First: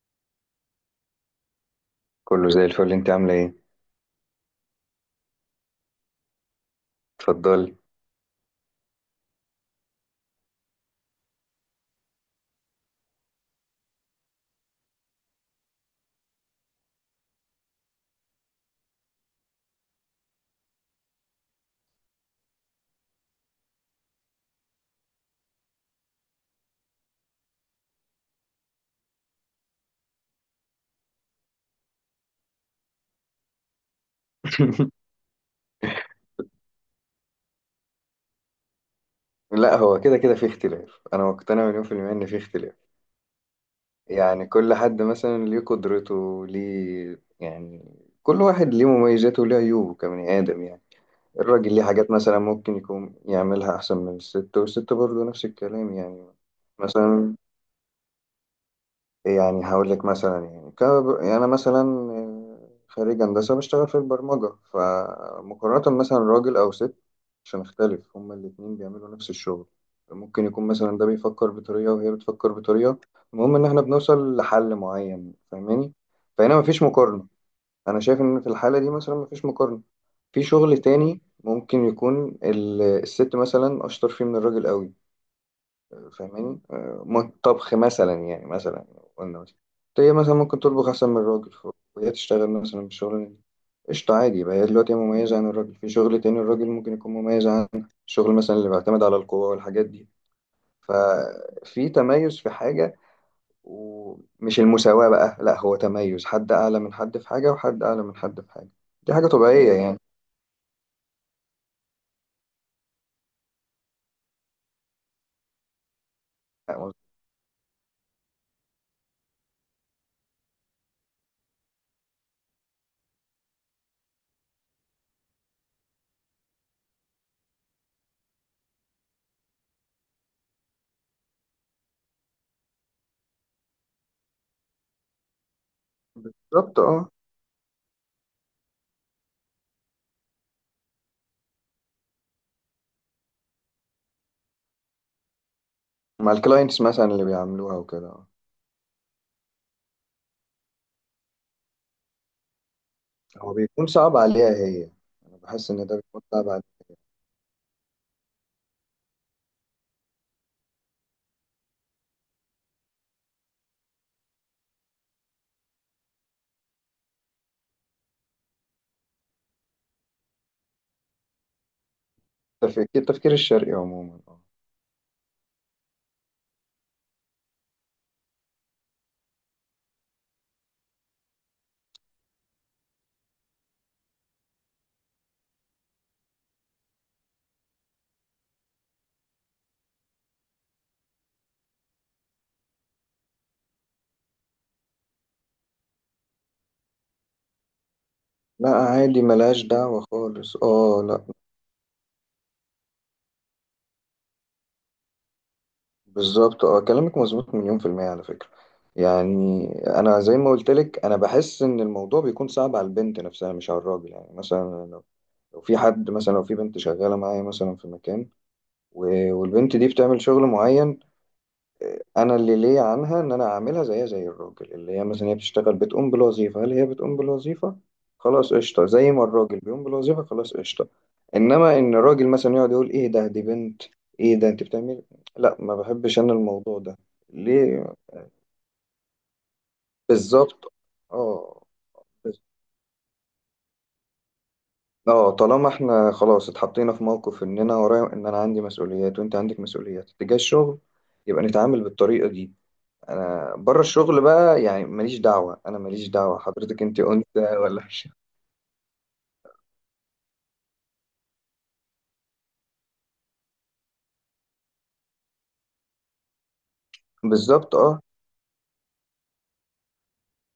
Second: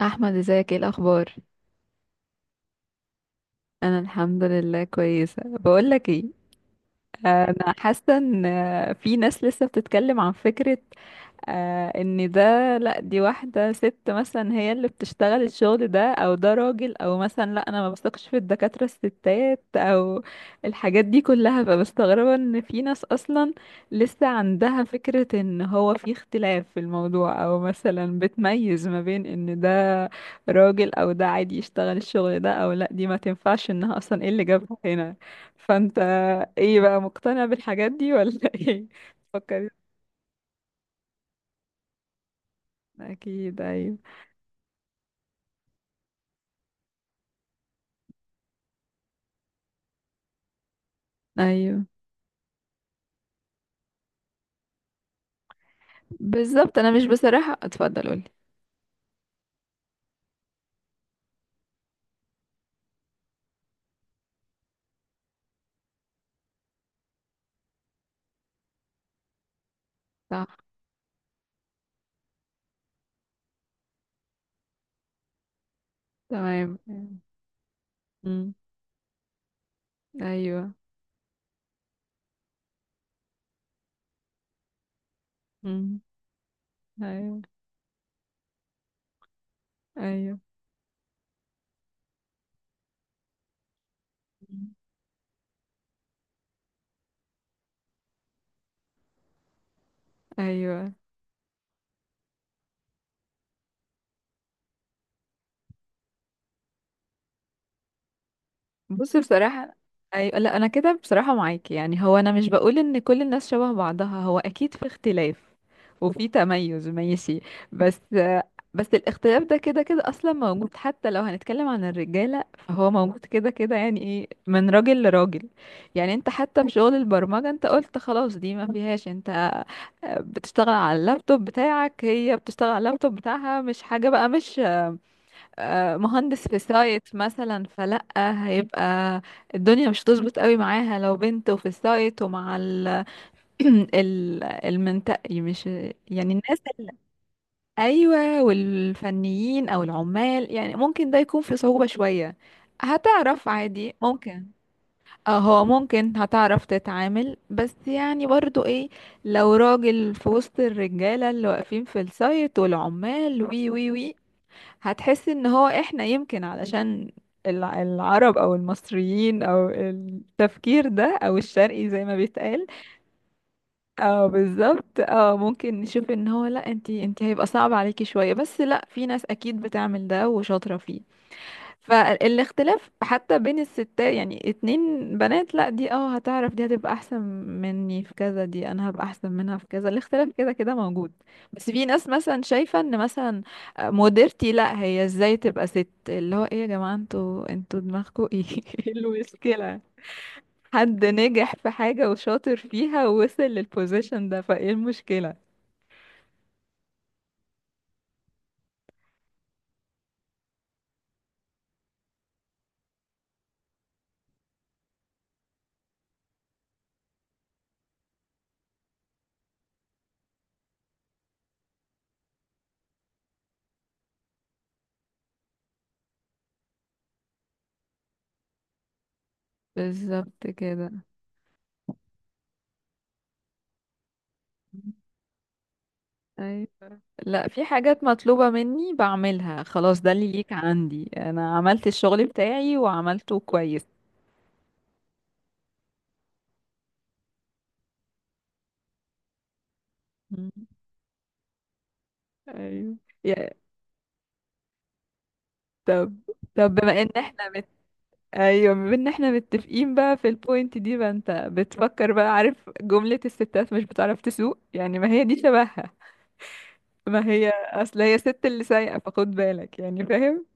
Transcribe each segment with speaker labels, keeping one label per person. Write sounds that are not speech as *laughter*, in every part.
Speaker 1: احمد، ازيك؟ ايه الاخبار؟
Speaker 2: كله زي الفل، انت عامله ايه؟
Speaker 1: انا الحمد لله كويسه. بقول لك ايه؟ انا
Speaker 2: اتفضلي.
Speaker 1: حاسه ان في ناس لسه بتتكلم عن فكره، ان ده، لا دي واحده ست مثلا هي اللي بتشتغل الشغل ده، او ده راجل، او مثلا لا انا ما بثقش في الدكاتره الستات، او الحاجات دي كلها. فبستغربه ان في ناس اصلا لسه عندها فكره ان هو في اختلاف في الموضوع، او مثلا بتميز ما بين ان ده راجل او ده عادي يشتغل الشغل ده، او لا دي ما تنفعش، انها اصلا ايه اللي جابها
Speaker 2: *laughs*
Speaker 1: هنا؟ فانت ايه بقى، مقتنع بالحاجات دي ولا *laughs* ايه فكري؟
Speaker 2: لا، هو كده كده في اختلاف. انا مقتنع مليون في المية ان في اختلاف.
Speaker 1: اكيد ايوه.
Speaker 2: يعني كل حد مثلا ليه قدرته، ليه يعني. كل واحد ليه مميزاته وليه عيوبه كبني ادم يعني. الراجل ليه
Speaker 1: ايوه
Speaker 2: حاجات مثلا ممكن يكون يعملها احسن من الست، والست برضه نفس الكلام يعني.
Speaker 1: بالظبط، انا مش
Speaker 2: مثلا،
Speaker 1: بصراحة. اتفضل قولي.
Speaker 2: يعني هقول لك مثلا، يعني يعني انا مثلا خريج هندسه بشتغل في البرمجه. فمقارنه مثلا راجل او ست، عشان اختلف هما الاتنين بيعملوا نفس الشغل، ممكن
Speaker 1: صح.
Speaker 2: يكون مثلا ده بيفكر بطريقه وهي بتفكر بطريقه. المهم ان احنا بنوصل لحل معين، فاهماني؟ فهنا
Speaker 1: تمام.
Speaker 2: مفيش مقارنه. انا شايف ان في
Speaker 1: امم.
Speaker 2: الحاله دي مثلا مفيش مقارنه. في
Speaker 1: ايوه.
Speaker 2: شغل تاني ممكن يكون الست مثلا اشطر فيه من الراجل قوي،
Speaker 1: امم.
Speaker 2: فاهماني؟
Speaker 1: ايوه.
Speaker 2: طبخ مثلا، يعني مثلا قلنا مثلا، هي مثلا
Speaker 1: ايوه.
Speaker 2: ممكن تطبخ أحسن من الراجل. وهي تشتغل مثلا بالشغل ده قشطة، عادي. يبقى هي
Speaker 1: امم.
Speaker 2: دلوقتي مميزة عن الراجل في شغل تاني، الراجل ممكن يكون مميز عن الشغل مثلا اللي بيعتمد على القوة والحاجات دي.
Speaker 1: ايوه.
Speaker 2: ففي تميز في حاجة، ومش المساواة بقى. لا، هو تميز، حد أعلى من حد في حاجة وحد أعلى من حد في حاجة. دي
Speaker 1: بصي
Speaker 2: حاجة طبيعية
Speaker 1: بصراحة،
Speaker 2: يعني.
Speaker 1: أيوة. لا أنا كده بصراحة معاكي، يعني هو أنا مش بقول إن كل الناس شبه بعضها، هو أكيد في اختلاف وفي تميز، ماشي. بس بس الاختلاف ده كده كده أصلا موجود، حتى لو هنتكلم عن الرجالة فهو موجود كده كده. يعني إيه، من راجل لراجل. يعني أنت حتى في شغل البرمجة، أنت قلت خلاص دي ما فيهاش، أنت بتشتغل على اللابتوب بتاعك، هي بتشتغل على اللابتوب بتاعها، مش حاجة بقى. مش مهندس في
Speaker 2: بالظبط
Speaker 1: سايت
Speaker 2: اه.
Speaker 1: مثلا، فلأ. هيبقى الدنيا مش هتظبط قوي معاها لو بنت وفي السايت، ومع ال *clears throat* المنطقي، مش
Speaker 2: مع
Speaker 1: يعني الناس
Speaker 2: الكلاينتس مثلا اللي بيعملوها وكده، آه.
Speaker 1: ايوه، والفنيين او العمال، يعني ممكن ده يكون في صعوبة شوية. هتعرف
Speaker 2: هو بيكون
Speaker 1: عادي
Speaker 2: صعب
Speaker 1: ممكن.
Speaker 2: عليها هي. انا
Speaker 1: اه، هو
Speaker 2: بحس ان ده
Speaker 1: ممكن
Speaker 2: بيكون صعب عليها.
Speaker 1: هتعرف تتعامل، بس يعني برضو ايه، لو راجل في وسط الرجالة اللي واقفين في السايت والعمال، وي وي وي، هتحس ان هو احنا يمكن علشان العرب او المصريين، او التفكير ده، او الشرقي زي ما بيتقال.
Speaker 2: التفكير الشرقي عموما،
Speaker 1: اه
Speaker 2: اه.
Speaker 1: بالظبط، اه ممكن نشوف ان هو، لا انتي انتي هيبقى صعب عليكي شوية، بس لا في ناس اكيد بتعمل ده وشاطرة فيه. فالاختلاف حتى بين الستات، يعني اتنين بنات، لا دي اه هتعرف، دي هتبقى احسن مني في كذا، دي انا هبقى احسن منها في كذا. الاختلاف كده كده موجود. بس في ناس مثلا شايفة ان مثلا مديرتي، لا هي ازاي تبقى ست، اللي هو ايه يا جماعة، انتوا دماغكوا ايه؟
Speaker 2: لا،
Speaker 1: *laughs* إيه
Speaker 2: عادي، ملهاش
Speaker 1: المشكلة؟
Speaker 2: دعوة خالص، اه
Speaker 1: حد
Speaker 2: لا.
Speaker 1: نجح في حاجة وشاطر فيها ووصل للبوزيشن ده، فايه المشكلة؟
Speaker 2: بالظبط اه، كلامك مظبوط مليون في المية على فكرة. يعني انا زي ما قلت لك، انا بحس ان الموضوع بيكون صعب على البنت نفسها مش على الراجل. يعني مثلا لو في حد مثلا، لو في بنت شغالة معايا مثلا في مكان، والبنت دي بتعمل شغل معين. انا اللي ليا عنها ان انا اعملها زيها زي الراجل، اللي هي مثلا هي بتشتغل بتقوم بالوظيفه. هل هي بتقوم بالوظيفه؟ خلاص قشطه زي ما الراجل بيقوم بالوظيفه،
Speaker 1: بالظبط
Speaker 2: خلاص قشطه.
Speaker 1: كده.
Speaker 2: انما ان الراجل مثلا يقعد يقول ايه ده، دي بنت، ايه ده انت بتعمل، لا ما بحبش انا الموضوع ده
Speaker 1: لا في
Speaker 2: ليه؟
Speaker 1: حاجات مطلوبة مني بعملها، خلاص ده اللي ليك
Speaker 2: بالظبط
Speaker 1: عندي، انا
Speaker 2: اه،
Speaker 1: عملت الشغل
Speaker 2: بس-
Speaker 1: بتاعي وعملته كويس.
Speaker 2: اه طالما احنا خلاص اتحطينا في موقف ان انا ورايا ان انا عندي مسؤوليات وانت عندك مسؤوليات تجاه
Speaker 1: مم.
Speaker 2: الشغل، يبقى نتعامل بالطريقه دي.
Speaker 1: ايوه. يا
Speaker 2: انا بره الشغل بقى يعني ماليش دعوه، انا ماليش
Speaker 1: طب،
Speaker 2: دعوه
Speaker 1: طب
Speaker 2: حضرتك انت
Speaker 1: بما ان
Speaker 2: انثى
Speaker 1: احنا
Speaker 2: ولا مش.
Speaker 1: ايوه، بما ان احنا متفقين بقى في البوينت دي، بقى انت بتفكر بقى، عارف جملة الستات مش بتعرف تسوق؟ يعني ما هي دي شبهها،
Speaker 2: *laughs*
Speaker 1: ما هي
Speaker 2: بالظبط
Speaker 1: اصل
Speaker 2: اه.
Speaker 1: هي ست اللي سايقة فخد بالك، يعني فاهم؟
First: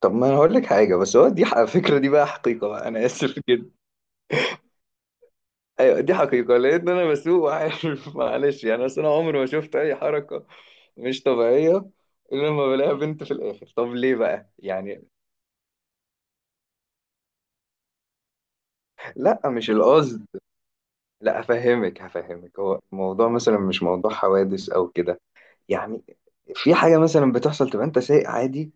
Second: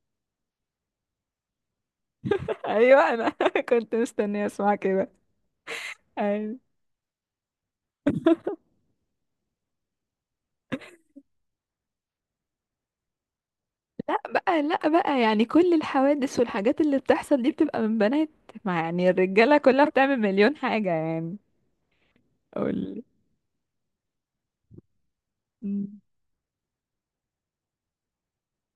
Speaker 2: طب ما انا هقول لك حاجه، بس هو دي الفكره دي بقى
Speaker 1: *laughs*
Speaker 2: حقيقه بقى، انا
Speaker 1: ايوه، انا
Speaker 2: اسف *laughs*
Speaker 1: *laughs*
Speaker 2: جدا.
Speaker 1: كنت مستنية اسمع كده.
Speaker 2: ايوه، دي حقيقه
Speaker 1: ايوه،
Speaker 2: لان انا بسوق وعارف. *laughs* معلش يعني، اصل انا عمري ما شفت اي حركه مش طبيعيه الا لما بلاقيها بنت في الاخر. طب ليه
Speaker 1: لا
Speaker 2: بقى
Speaker 1: بقى، لا
Speaker 2: يعني؟
Speaker 1: بقى، يعني كل الحوادث والحاجات اللي بتحصل دي بتبقى من بنات؟ ما يعني
Speaker 2: لا،
Speaker 1: الرجالة
Speaker 2: مش
Speaker 1: كلها بتعمل
Speaker 2: القصد،
Speaker 1: مليون حاجة يعني.
Speaker 2: لا، افهمك هفهمك. هو
Speaker 1: قول.
Speaker 2: الموضوع مثلا مش موضوع حوادث او كده.
Speaker 1: مم.
Speaker 2: يعني في حاجه مثلا بتحصل، تبقى انت سايق عادي،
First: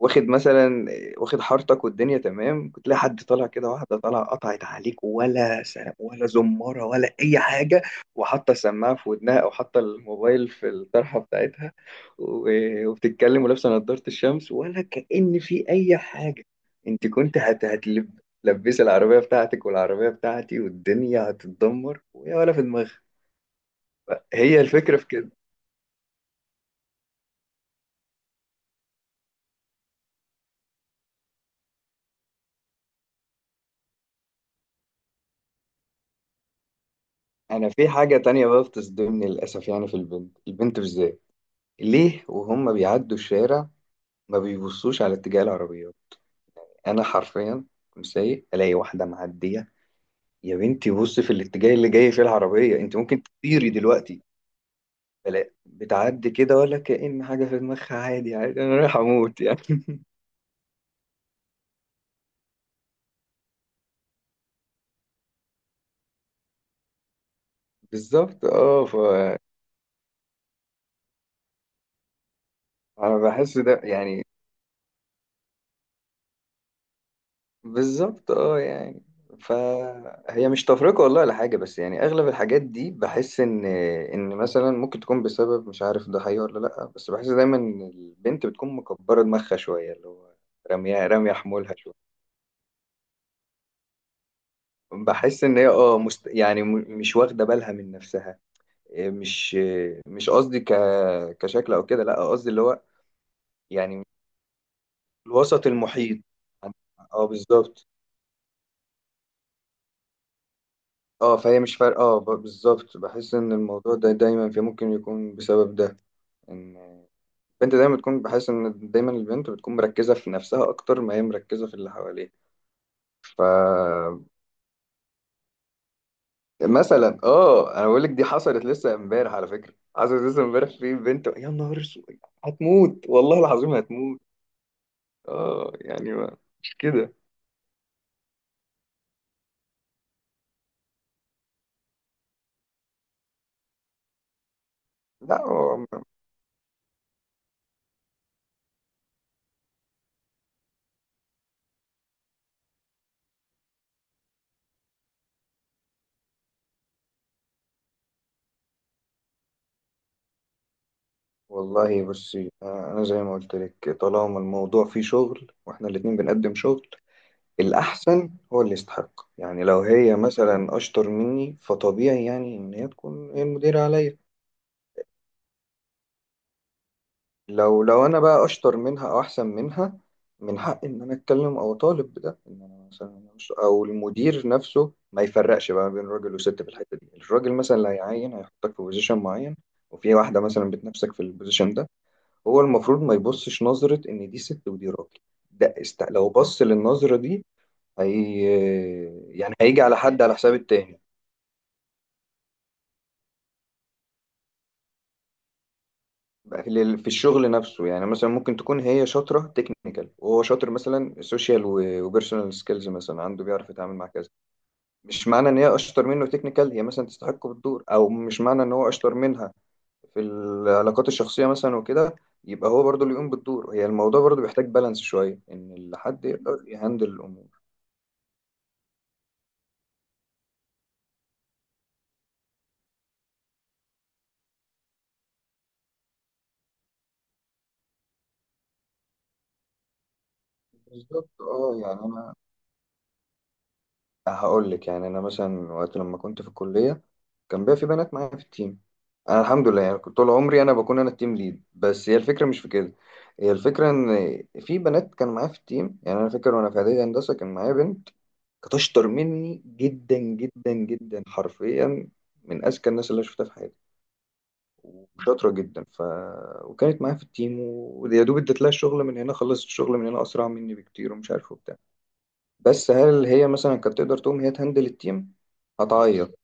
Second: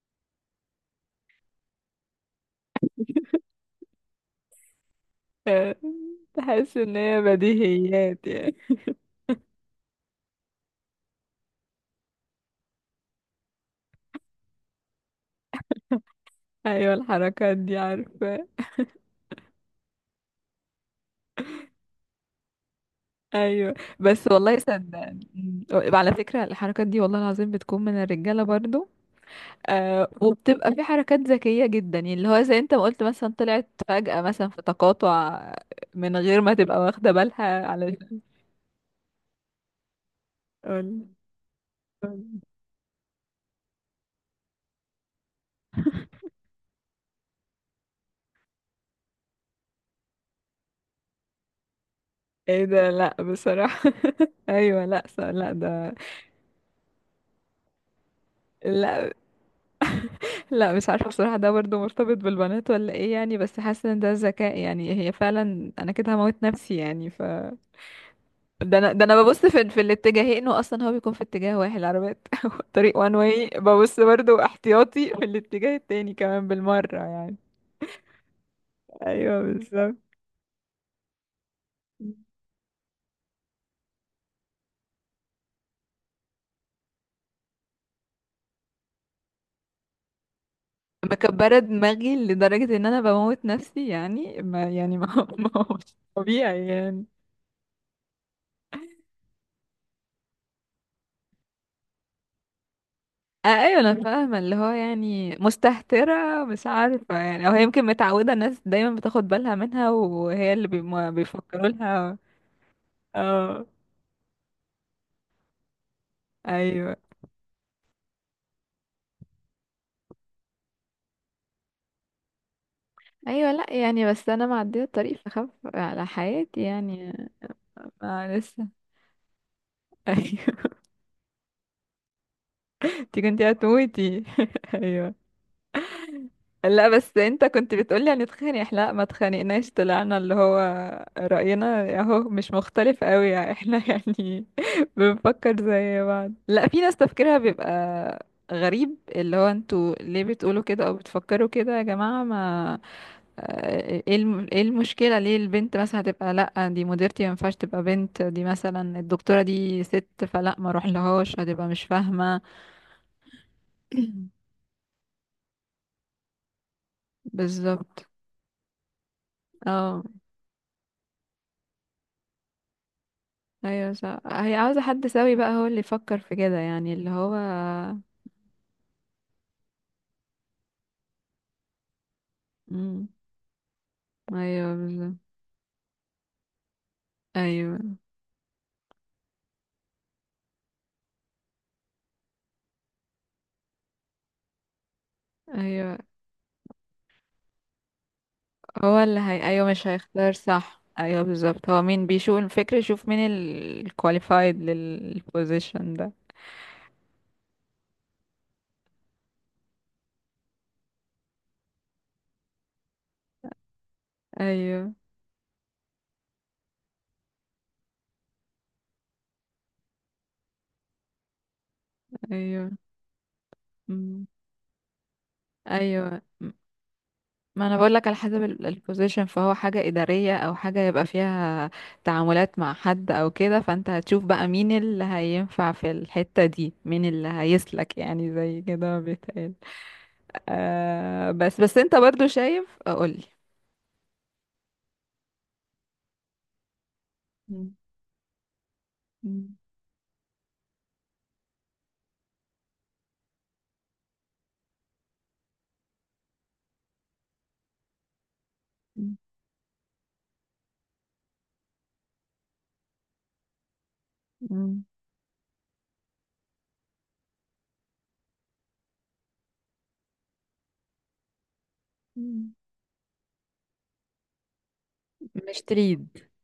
Speaker 2: واخد مثلا واخد حارتك والدنيا تمام، كنت تلاقي حد طالع كده، واحده طالعه قطعت عليك، ولا
Speaker 1: آه،
Speaker 2: سلام ولا
Speaker 1: تحس
Speaker 2: زماره
Speaker 1: ان
Speaker 2: ولا
Speaker 1: هي
Speaker 2: اي حاجه،
Speaker 1: بديهيات
Speaker 2: وحاطه
Speaker 1: يعني.
Speaker 2: السماعه في ودنها او حاطه الموبايل في الطرحه بتاعتها، وبتتكلم ولابسه نضاره الشمس ولا كأن في اي حاجه.
Speaker 1: ايوه
Speaker 2: انت كنت
Speaker 1: الحركات
Speaker 2: هت
Speaker 1: دي
Speaker 2: هتلب
Speaker 1: عارفة.
Speaker 2: لبس العربيه بتاعتك والعربيه بتاعتي والدنيا هتتدمر، ويا ولا في دماغها.
Speaker 1: ايوه، بس والله
Speaker 2: هي الفكره في
Speaker 1: صدقني.
Speaker 2: كده.
Speaker 1: مم. على فكرة الحركات دي والله العظيم بتكون من الرجالة برضو. وبتبقى في حركات ذكية جدا، يعني اللي هو زي انت ما قلت، مثلا طلعت فجأة مثلا في تقاطع من غير ما تبقى واخدة بالها
Speaker 2: انا في
Speaker 1: على.
Speaker 2: حاجه تانية بقى بتصدمني للاسف، يعني في البنت، البنت بالذات، ليه
Speaker 1: قول.
Speaker 2: وهم بيعدوا الشارع ما بيبصوش على اتجاه العربيات؟ انا حرفيا كنت سايق الاقي واحده معديه. يا بنتي بص في الاتجاه اللي جاي فيه
Speaker 1: ايه
Speaker 2: العربيه،
Speaker 1: ده،
Speaker 2: انت
Speaker 1: لا
Speaker 2: ممكن تطيري
Speaker 1: بصراحة.
Speaker 2: دلوقتي.
Speaker 1: *laughs* ايوه لا
Speaker 2: بلا،
Speaker 1: لا ده،
Speaker 2: بتعدي كده ولا كأن حاجه في دماغها، عادي عادي، انا رايح
Speaker 1: لا
Speaker 2: اموت يعني. *laughs*
Speaker 1: لا مش عارفة بصراحة ده برضه مرتبط بالبنات ولا ايه يعني، بس حاسة ان ده ذكاء يعني. هي فعلا انا كده هموت نفسي يعني. ف
Speaker 2: بالظبط اه.
Speaker 1: ده انا ببص في الاتجاهين، واصلا هو بيكون في اتجاه واحد العربيات. *laughs* طريق وان
Speaker 2: انا
Speaker 1: واي،
Speaker 2: بحس ده
Speaker 1: ببص
Speaker 2: يعني،
Speaker 1: برضه احتياطي في الاتجاه التاني كمان بالمرة يعني.
Speaker 2: بالظبط اه يعني،
Speaker 1: ايوه بالظبط.
Speaker 2: فهي مش تفرقة والله ولا حاجة. بس يعني أغلب الحاجات دي بحس إن مثلا ممكن تكون بسبب، مش عارف ده حقيقي ولا لأ، بس بحس دايما إن البنت بتكون مكبرة دماغها شوية، اللي هو رامية رامية
Speaker 1: مكبرة
Speaker 2: حمولها شوية.
Speaker 1: دماغي لدرجة ان انا بموت نفسي يعني، ما يعني ما *laughs*
Speaker 2: بحس
Speaker 1: ما
Speaker 2: إن هي
Speaker 1: هوش
Speaker 2: يعني
Speaker 1: طبيعي يعني.
Speaker 2: مش واخدة بالها من نفسها. إيه مش قصدي كشكل أو كده، لأ قصدي اللي هو
Speaker 1: آه، ايوه انا
Speaker 2: يعني
Speaker 1: فاهمه، اللي هو يعني
Speaker 2: الوسط المحيط.
Speaker 1: مستهتره مش عارفه
Speaker 2: اه
Speaker 1: يعني، او هي يمكن
Speaker 2: بالظبط
Speaker 1: متعوده الناس دايما بتاخد بالها منها، وهي اللي
Speaker 2: اه، فهي
Speaker 1: بيفكروا
Speaker 2: مش فارقة،
Speaker 1: لها.
Speaker 2: اه، بالظبط بحس ان
Speaker 1: اه.
Speaker 2: الموضوع ده دايما في ممكن يكون بسبب ده. ان
Speaker 1: ايوه.
Speaker 2: البنت دايما بتكون، بحس ان دايما البنت بتكون مركزة في نفسها اكتر ما هي مركزة في اللي حواليها. ف
Speaker 1: ايوه، لا يعني بس انا معديه الطريق فخاف على حياتي يعني.
Speaker 2: مثلا اه انا بقول لك دي
Speaker 1: ما
Speaker 2: حصلت
Speaker 1: لسه.
Speaker 2: لسه امبارح، على فكرة
Speaker 1: *laughs*
Speaker 2: حصلت لسه امبارح
Speaker 1: ايوه،
Speaker 2: في بنت، يا نهار اسود. هتموت
Speaker 1: انت
Speaker 2: والله
Speaker 1: كنتي
Speaker 2: العظيم هتموت.
Speaker 1: هتموتي. *laughs* ايوه.
Speaker 2: اه يعني ما مش
Speaker 1: لا
Speaker 2: كده.
Speaker 1: بس انت كنت بتقولي هنتخانق، احنا لا ما اتخانقناش، طلعنا اللي هو رأينا اهو مش مختلف قوي يعني. احنا *laughs* يعني
Speaker 2: لا،
Speaker 1: بنفكر زي بعض. لا في ناس تفكيرها بيبقى غريب، اللي هو انتوا ليه بتقولوا كده او بتفكروا كده يا جماعة؟ ما اه، ايه المشكلة؟ ليه البنت مثلا هتبقى، لا دي مديرتي ما ينفعش تبقى بنت، دي مثلا الدكتورة دي ست، فلا ما اروح لهاش هتبقى مش
Speaker 2: والله
Speaker 1: فاهمة.
Speaker 2: بصي. انا زي ما قلت لك، طالما الموضوع فيه شغل واحنا الاتنين بنقدم شغل،
Speaker 1: *clears throat* بالظبط
Speaker 2: الأحسن هو اللي يستحق. يعني لو
Speaker 1: اه.
Speaker 2: هي مثلا أشطر مني، فطبيعي يعني إن هي تكون هي المديرة
Speaker 1: ايوه
Speaker 2: عليا.
Speaker 1: صح، هي عاوزة حد سوي بقى، هو اللي يفكر في كده، يعني اللي هو
Speaker 2: لو، لو أنا بقى أشطر منها أو أحسن منها، من حق إن أنا أتكلم أو أطالب بده، إن أنا
Speaker 1: امم.
Speaker 2: مثلا مش، أو المدير
Speaker 1: ايوه
Speaker 2: نفسه
Speaker 1: بالظبط.
Speaker 2: ما يفرقش بقى بين راجل وست في الحتة دي. الراجل مثلا اللي
Speaker 1: ايوه.
Speaker 2: هيعين هيحطك في بوزيشن معين، وفي واحدة مثلا بتنافسك في البوزيشن ده، هو المفروض ما يبصش نظرة إن دي ست ودي راجل. ده
Speaker 1: ايوه،
Speaker 2: لو بص للنظرة دي، هي
Speaker 1: هو اللي هي
Speaker 2: يعني
Speaker 1: ايوه،
Speaker 2: هيجي
Speaker 1: مش
Speaker 2: على حد
Speaker 1: هيختار؟
Speaker 2: على حساب
Speaker 1: صح.
Speaker 2: التاني.
Speaker 1: ايوه بالظبط، هو مين بيشوف الفكر يشوف مين الكواليفايد للبوزيشن ده.
Speaker 2: في الشغل نفسه يعني، مثلا ممكن تكون هي شاطرة تكنيكال وهو شاطر مثلا سوشيال وبيرسونال سكيلز مثلا عنده، بيعرف يتعامل مع كذا.
Speaker 1: ايوه.
Speaker 2: مش معنى ان هي اشطر منه تكنيكال هي مثلا تستحقه بالدور، او مش معنى ان هو اشطر منها في العلاقات الشخصية مثلا وكده
Speaker 1: ايوه.
Speaker 2: يبقى هو برضه اللي يقوم بالدور. هي الموضوع
Speaker 1: امم.
Speaker 2: برضه بيحتاج بالانس شوية ان
Speaker 1: ايوه.
Speaker 2: الحد يقدر يهندل الامور.
Speaker 1: ما انا بقول لك على حسب البوزيشن، فهو حاجة إدارية او حاجة يبقى فيها تعاملات مع حد او كده، فانت هتشوف بقى مين اللي هينفع في الحتة دي، مين اللي هيسلك يعني زي كده ما بيتقال. آه،
Speaker 2: بالظبط
Speaker 1: بس
Speaker 2: اه
Speaker 1: بس انت
Speaker 2: يعني،
Speaker 1: برضو
Speaker 2: انا
Speaker 1: شايف؟ قولي.
Speaker 2: هقول لك يعني انا مثلا وقت لما كنت في الكليه كان
Speaker 1: مم.
Speaker 2: بقى في بنات معايا في التيم. انا
Speaker 1: مم.
Speaker 2: الحمد لله يعني كنت طول عمري انا بكون انا التيم ليد، بس هي الفكره مش في كده. هي الفكره ان في بنات كان معايا في التيم. يعني انا فاكر وانا في اعدادي هندسه كان معايا بنت كانت اشطر
Speaker 1: مم.
Speaker 2: مني جدا جدا جدا، حرفيا من اذكى الناس اللي أنا شفتها في حياتي
Speaker 1: مم.
Speaker 2: وشاطره جدا. وكانت معايا في التيم، ويا دوب اديت لها الشغل من هنا خلصت الشغل من هنا اسرع مني بكتير، ومش عارف.
Speaker 1: مم.
Speaker 2: بس هل هي مثلا كانت تقدر تقوم هي تهندل التيم؟
Speaker 1: مش تريد.
Speaker 2: هتعيط،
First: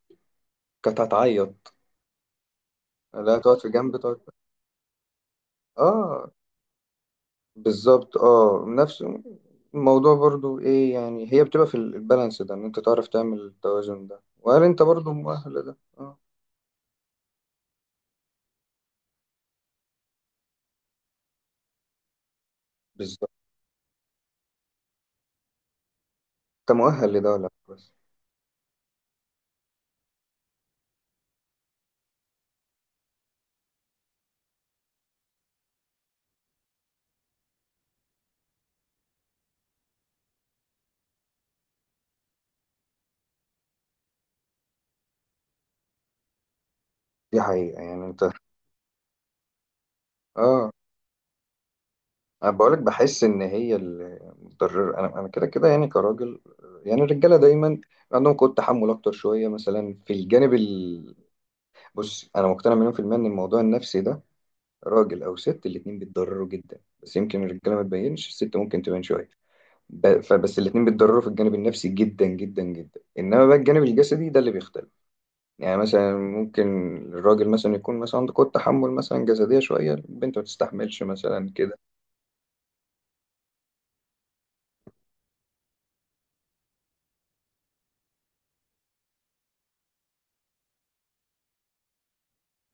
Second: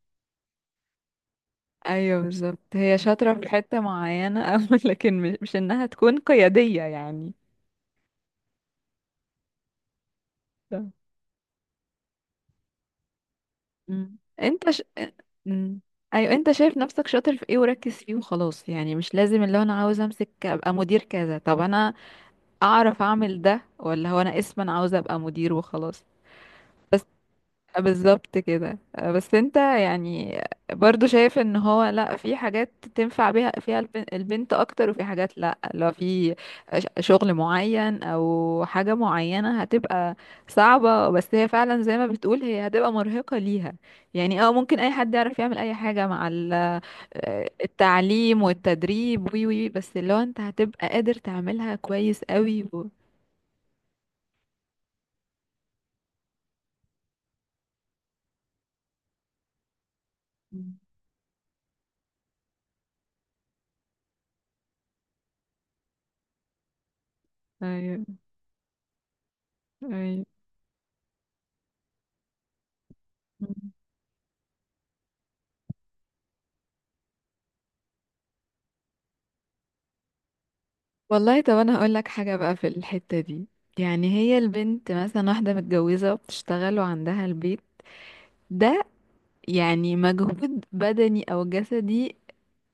Speaker 2: كانت هتعيط،
Speaker 1: ايوه بالظبط، هي شاطرة
Speaker 2: لا،
Speaker 1: في
Speaker 2: تقعد في
Speaker 1: حتة
Speaker 2: جنب تقعد.
Speaker 1: معينة *laughs* او لكن مش انها تكون
Speaker 2: اه
Speaker 1: قيادية يعني.
Speaker 2: بالظبط اه، نفس الموضوع برضو. ايه يعني، هي بتبقى في البالانس ده، ان انت تعرف تعمل التوازن
Speaker 1: مم.
Speaker 2: ده، وهل
Speaker 1: انت ش...
Speaker 2: انت برضو مؤهل لده؟
Speaker 1: مم.
Speaker 2: اه،
Speaker 1: ايوه انت شايف نفسك شاطر في ايه وركز فيه وخلاص، يعني مش لازم اللي هو انا عاوز امسك ابقى مدير كذا. طب انا اعرف
Speaker 2: بالظبط،
Speaker 1: اعمل ده، ولا هو انا اسما عاوز ابقى مدير وخلاص؟
Speaker 2: انت مؤهل لده ولا لا،
Speaker 1: آه
Speaker 2: بس
Speaker 1: بالظبط كده. بس انت يعني برضو شايف ان هو لا في حاجات تنفع بيها فيها البنت اكتر، وفي حاجات لا لو في شغل معين او حاجة معينة هتبقى صعبة، بس هي فعلا زي ما بتقول هي هتبقى مرهقة ليها يعني. اه ممكن اي حد يعرف يعمل اي حاجة مع
Speaker 2: دي حقيقة يعني. انت
Speaker 1: التعليم والتدريب وي وي، بس اللي هو انت
Speaker 2: اه
Speaker 1: هتبقى قادر تعملها كويس
Speaker 2: انا
Speaker 1: قوي
Speaker 2: بقولك
Speaker 1: و...
Speaker 2: بحس ان هي المتضرر. انا كده كده يعني كراجل، يعني الرجالة دايما عندهم قوة تحمل اكتر شوية مثلا في الجانب.
Speaker 1: مم.
Speaker 2: بص، انا مقتنع مليون في المية ان الموضوع النفسي ده راجل او ست الاتنين بيتضرروا جدا، بس يمكن الرجاله ما
Speaker 1: ايوه.
Speaker 2: تبينش، الست ممكن تبين شويه.
Speaker 1: ايوه.
Speaker 2: فبس الاتنين بيتضرروا في الجانب النفسي جدا جدا جدا. انما بقى الجانب الجسدي ده اللي بيختلف. يعني مثلا ممكن الراجل مثلا يكون مثلا عنده قوة تحمل مثلا جسدية شوية، البنت ما تستحملش
Speaker 1: والله،
Speaker 2: مثلا
Speaker 1: طب انا
Speaker 2: كده.
Speaker 1: هقول لك حاجه بقى في الحته دي. يعني هي البنت مثلا واحده متجوزه وبتشتغل وعندها البيت ده، يعني مجهود بدني او جسدي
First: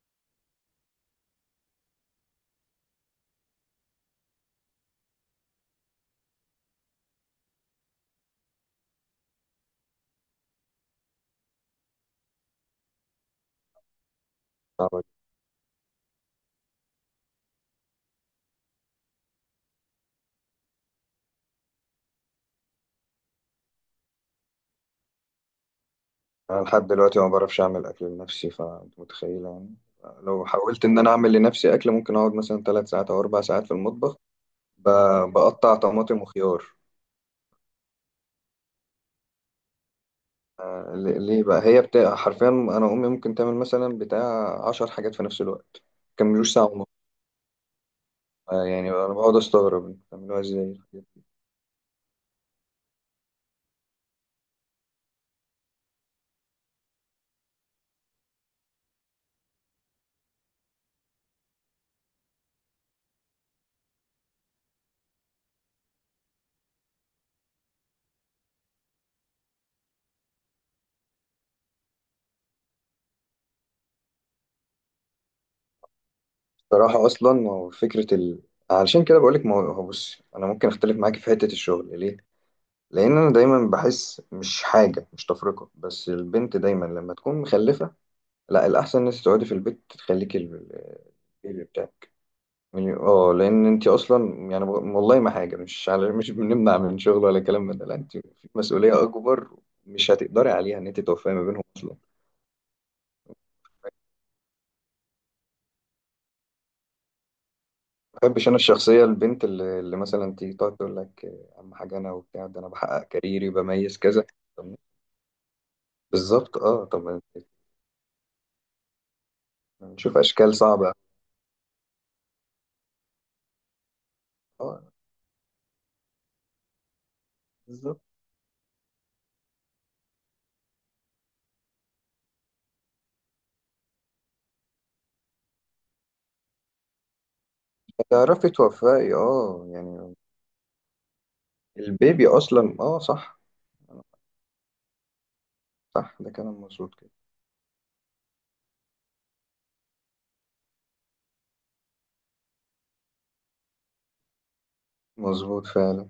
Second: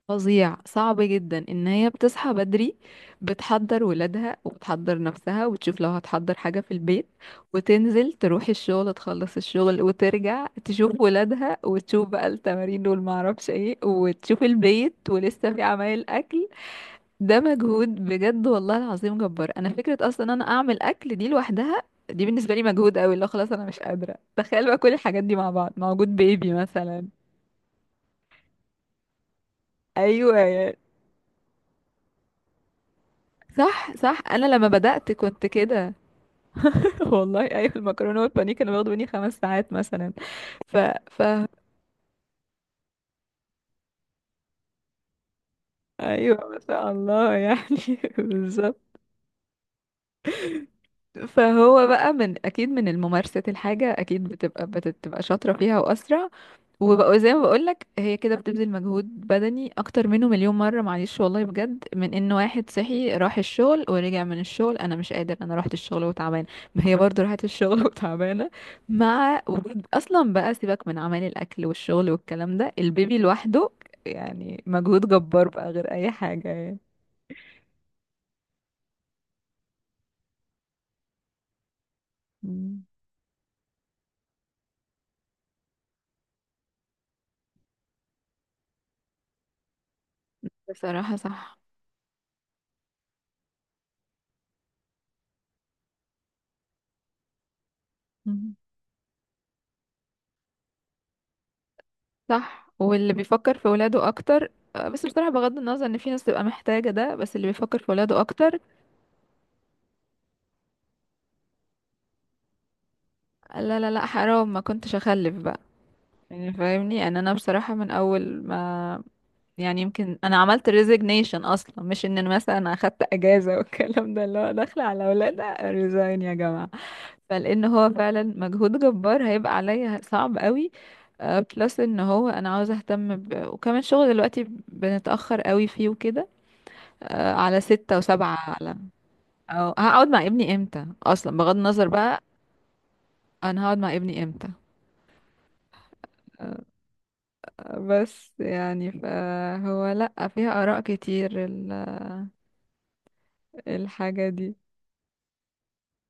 Speaker 1: فظيع صعب جدا، ان هي بتصحى بدري، بتحضر ولادها وبتحضر نفسها وبتشوف لو هتحضر حاجه في البيت، وتنزل تروح الشغل تخلص الشغل وترجع تشوف ولادها وتشوف بقى التمارين والمعرفش ايه، وتشوف
Speaker 2: صعبة
Speaker 1: البيت
Speaker 2: جداً.
Speaker 1: ولسه في عمايل اكل. ده مجهود بجد والله العظيم جبار. انا فكره اصلا إن انا اعمل اكل دي لوحدها، دي بالنسبه لي مجهود قوي، اللي هو خلاص انا مش قادره تخيل بقى كل الحاجات دي مع بعض مع وجود بيبي
Speaker 2: انا لحد
Speaker 1: مثلا.
Speaker 2: دلوقتي ما بعرفش اعمل اكل لنفسي، فانت متخيله يعني.
Speaker 1: ايوه
Speaker 2: لو حاولت ان انا اعمل لنفسي اكل ممكن اقعد مثلا 3 ساعات او 4 ساعات في
Speaker 1: صح
Speaker 2: المطبخ،
Speaker 1: صح، انا لما بدات كنت
Speaker 2: بقطع
Speaker 1: كده.
Speaker 2: طماطم وخيار.
Speaker 1: *laughs* والله ايوه، المكرونه والبانيه كانوا بياخدوا مني 5 ساعات مثلا. ف ف
Speaker 2: ليه بقى؟ هي بتاع، حرفيا انا امي ممكن تعمل مثلا بتاع 10 حاجات في نفس الوقت،
Speaker 1: ايوه،
Speaker 2: مكملوش
Speaker 1: ما
Speaker 2: ساعه ونص.
Speaker 1: شاء الله يعني. *laughs*
Speaker 2: يعني
Speaker 1: بالظبط.
Speaker 2: انا بقعد استغرب انتوا بتعملوها ازاي.
Speaker 1: فهو بقى من اكيد من الممارسه الحاجه اكيد بتبقى شاطره فيها واسرع، وبقى زي ما بقولك هي كده بتبذل مجهود بدني اكتر منه مليون مرة. معلش والله بجد، من ان واحد صحي راح الشغل ورجع من الشغل انا مش قادر، انا رحت الشغل وتعبان، ما هي برضو راحت الشغل *laughs* وتعبانة. مع وجود اصلا بقى، سيبك من عمل الاكل والشغل والكلام ده، البيبي لوحده يعني مجهود جبار بقى غير اي حاجة يعني.
Speaker 2: بصراحه اصلا، ما هو فكره علشان كده بقول لك. ما هو بص، انا ممكن اختلف معاكي في حته الشغل، ليه؟
Speaker 1: مم.
Speaker 2: لان انا دايما بحس، مش حاجه مش تفرقه، بس البنت دايما لما تكون مخلفه، لا الاحسن ان انت تقعدي في البيت تخليكي
Speaker 1: بصراحة صح.
Speaker 2: البيبي. يعني اه، لان انت اصلا يعني، والله ما حاجه مش على، مش بنمنع من شغل ولا كلام من ده، لا انت في
Speaker 1: مم.
Speaker 2: مسؤوليه اكبر مش هتقدري عليها، ان انت توفقي ما بينهم اصلا.
Speaker 1: صح، واللي بيفكر في ولاده اكتر. بس بصراحة بغض النظر ان في ناس تبقى محتاجة ده، بس اللي بيفكر في
Speaker 2: ما
Speaker 1: ولاده
Speaker 2: بحبش انا
Speaker 1: اكتر
Speaker 2: الشخصيه البنت اللي مثلا تيجي تقعد تقول لك، اهم حاجه انا، وبتاع ده انا بحقق كاريري
Speaker 1: لا لا
Speaker 2: وبميز
Speaker 1: لا
Speaker 2: كذا.
Speaker 1: حرام، ما
Speaker 2: طب،
Speaker 1: كنتش اخلف بقى. يعني
Speaker 2: بالظبط اه
Speaker 1: فاهمني ان
Speaker 2: طب،
Speaker 1: انا بصراحة من اول ما، يعني
Speaker 2: نشوف
Speaker 1: يمكن انا
Speaker 2: اشكال
Speaker 1: عملت
Speaker 2: صعبه.
Speaker 1: ريزيجنيشن اصلا، مش ان أنا مثلا أنا اخدت اجازة والكلام ده، اللي هو
Speaker 2: اه،
Speaker 1: داخلة على اولاد ريزاين يا جماعة. فلان هو
Speaker 2: بالظبط،
Speaker 1: فعلا مجهود جبار هيبقى عليا صعب قوي. بلس ان هو انا عاوزة اهتم وكمان شغل دلوقتي بنتأخر قوي فيه وكده، على ستة وسبعة.
Speaker 2: تعرفي
Speaker 1: على
Speaker 2: توفقي، اه
Speaker 1: أو هقعد
Speaker 2: يعني
Speaker 1: مع ابني امتى؟ اصلا بغض النظر بقى،
Speaker 2: البيبي اصلا، اه صح،
Speaker 1: انا هقعد مع ابني امتى؟
Speaker 2: صح، ده كلام مظبوط كده.
Speaker 1: بس يعني فهو لأ، فيها آراء كتير الحاجة دي.
Speaker 2: مظبوط فعلا.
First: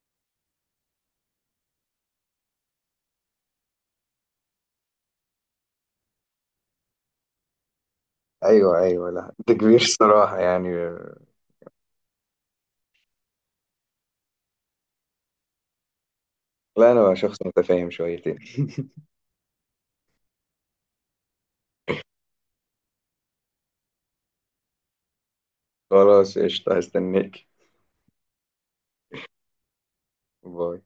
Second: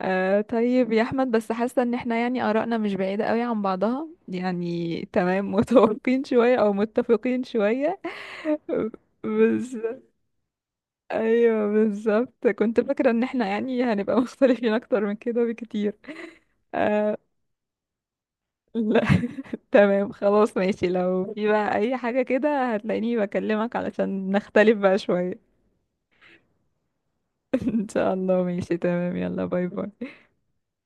Speaker 1: آه، طيب يا أحمد، بس حاسة إن احنا يعني آراءنا مش بعيدة قوي عن بعضها، يعني تمام، *laughs* متوافقين شوية أو متفقين شوية.
Speaker 2: ايوه
Speaker 1: *laughs*
Speaker 2: ايوه، لا انت
Speaker 1: بس
Speaker 2: كبير الصراحه يعني.
Speaker 1: أيوه بالظبط، كنت فاكرة إن احنا يعني هنبقى *laughs* مختلفين أكتر من كده بكتير.
Speaker 2: لا، انا
Speaker 1: آه.
Speaker 2: شخص متفاهم شويتين.
Speaker 1: لا *laughs* تمام خلاص ماشي، لو في بقى أي حاجة كده هتلاقيني بكلمك علشان نختلف بقى شوية.
Speaker 2: خلاص قشطه، هستناك.
Speaker 1: *laughs* ان شاء الله ماشي تمام، يلا باي باي.
Speaker 2: باي.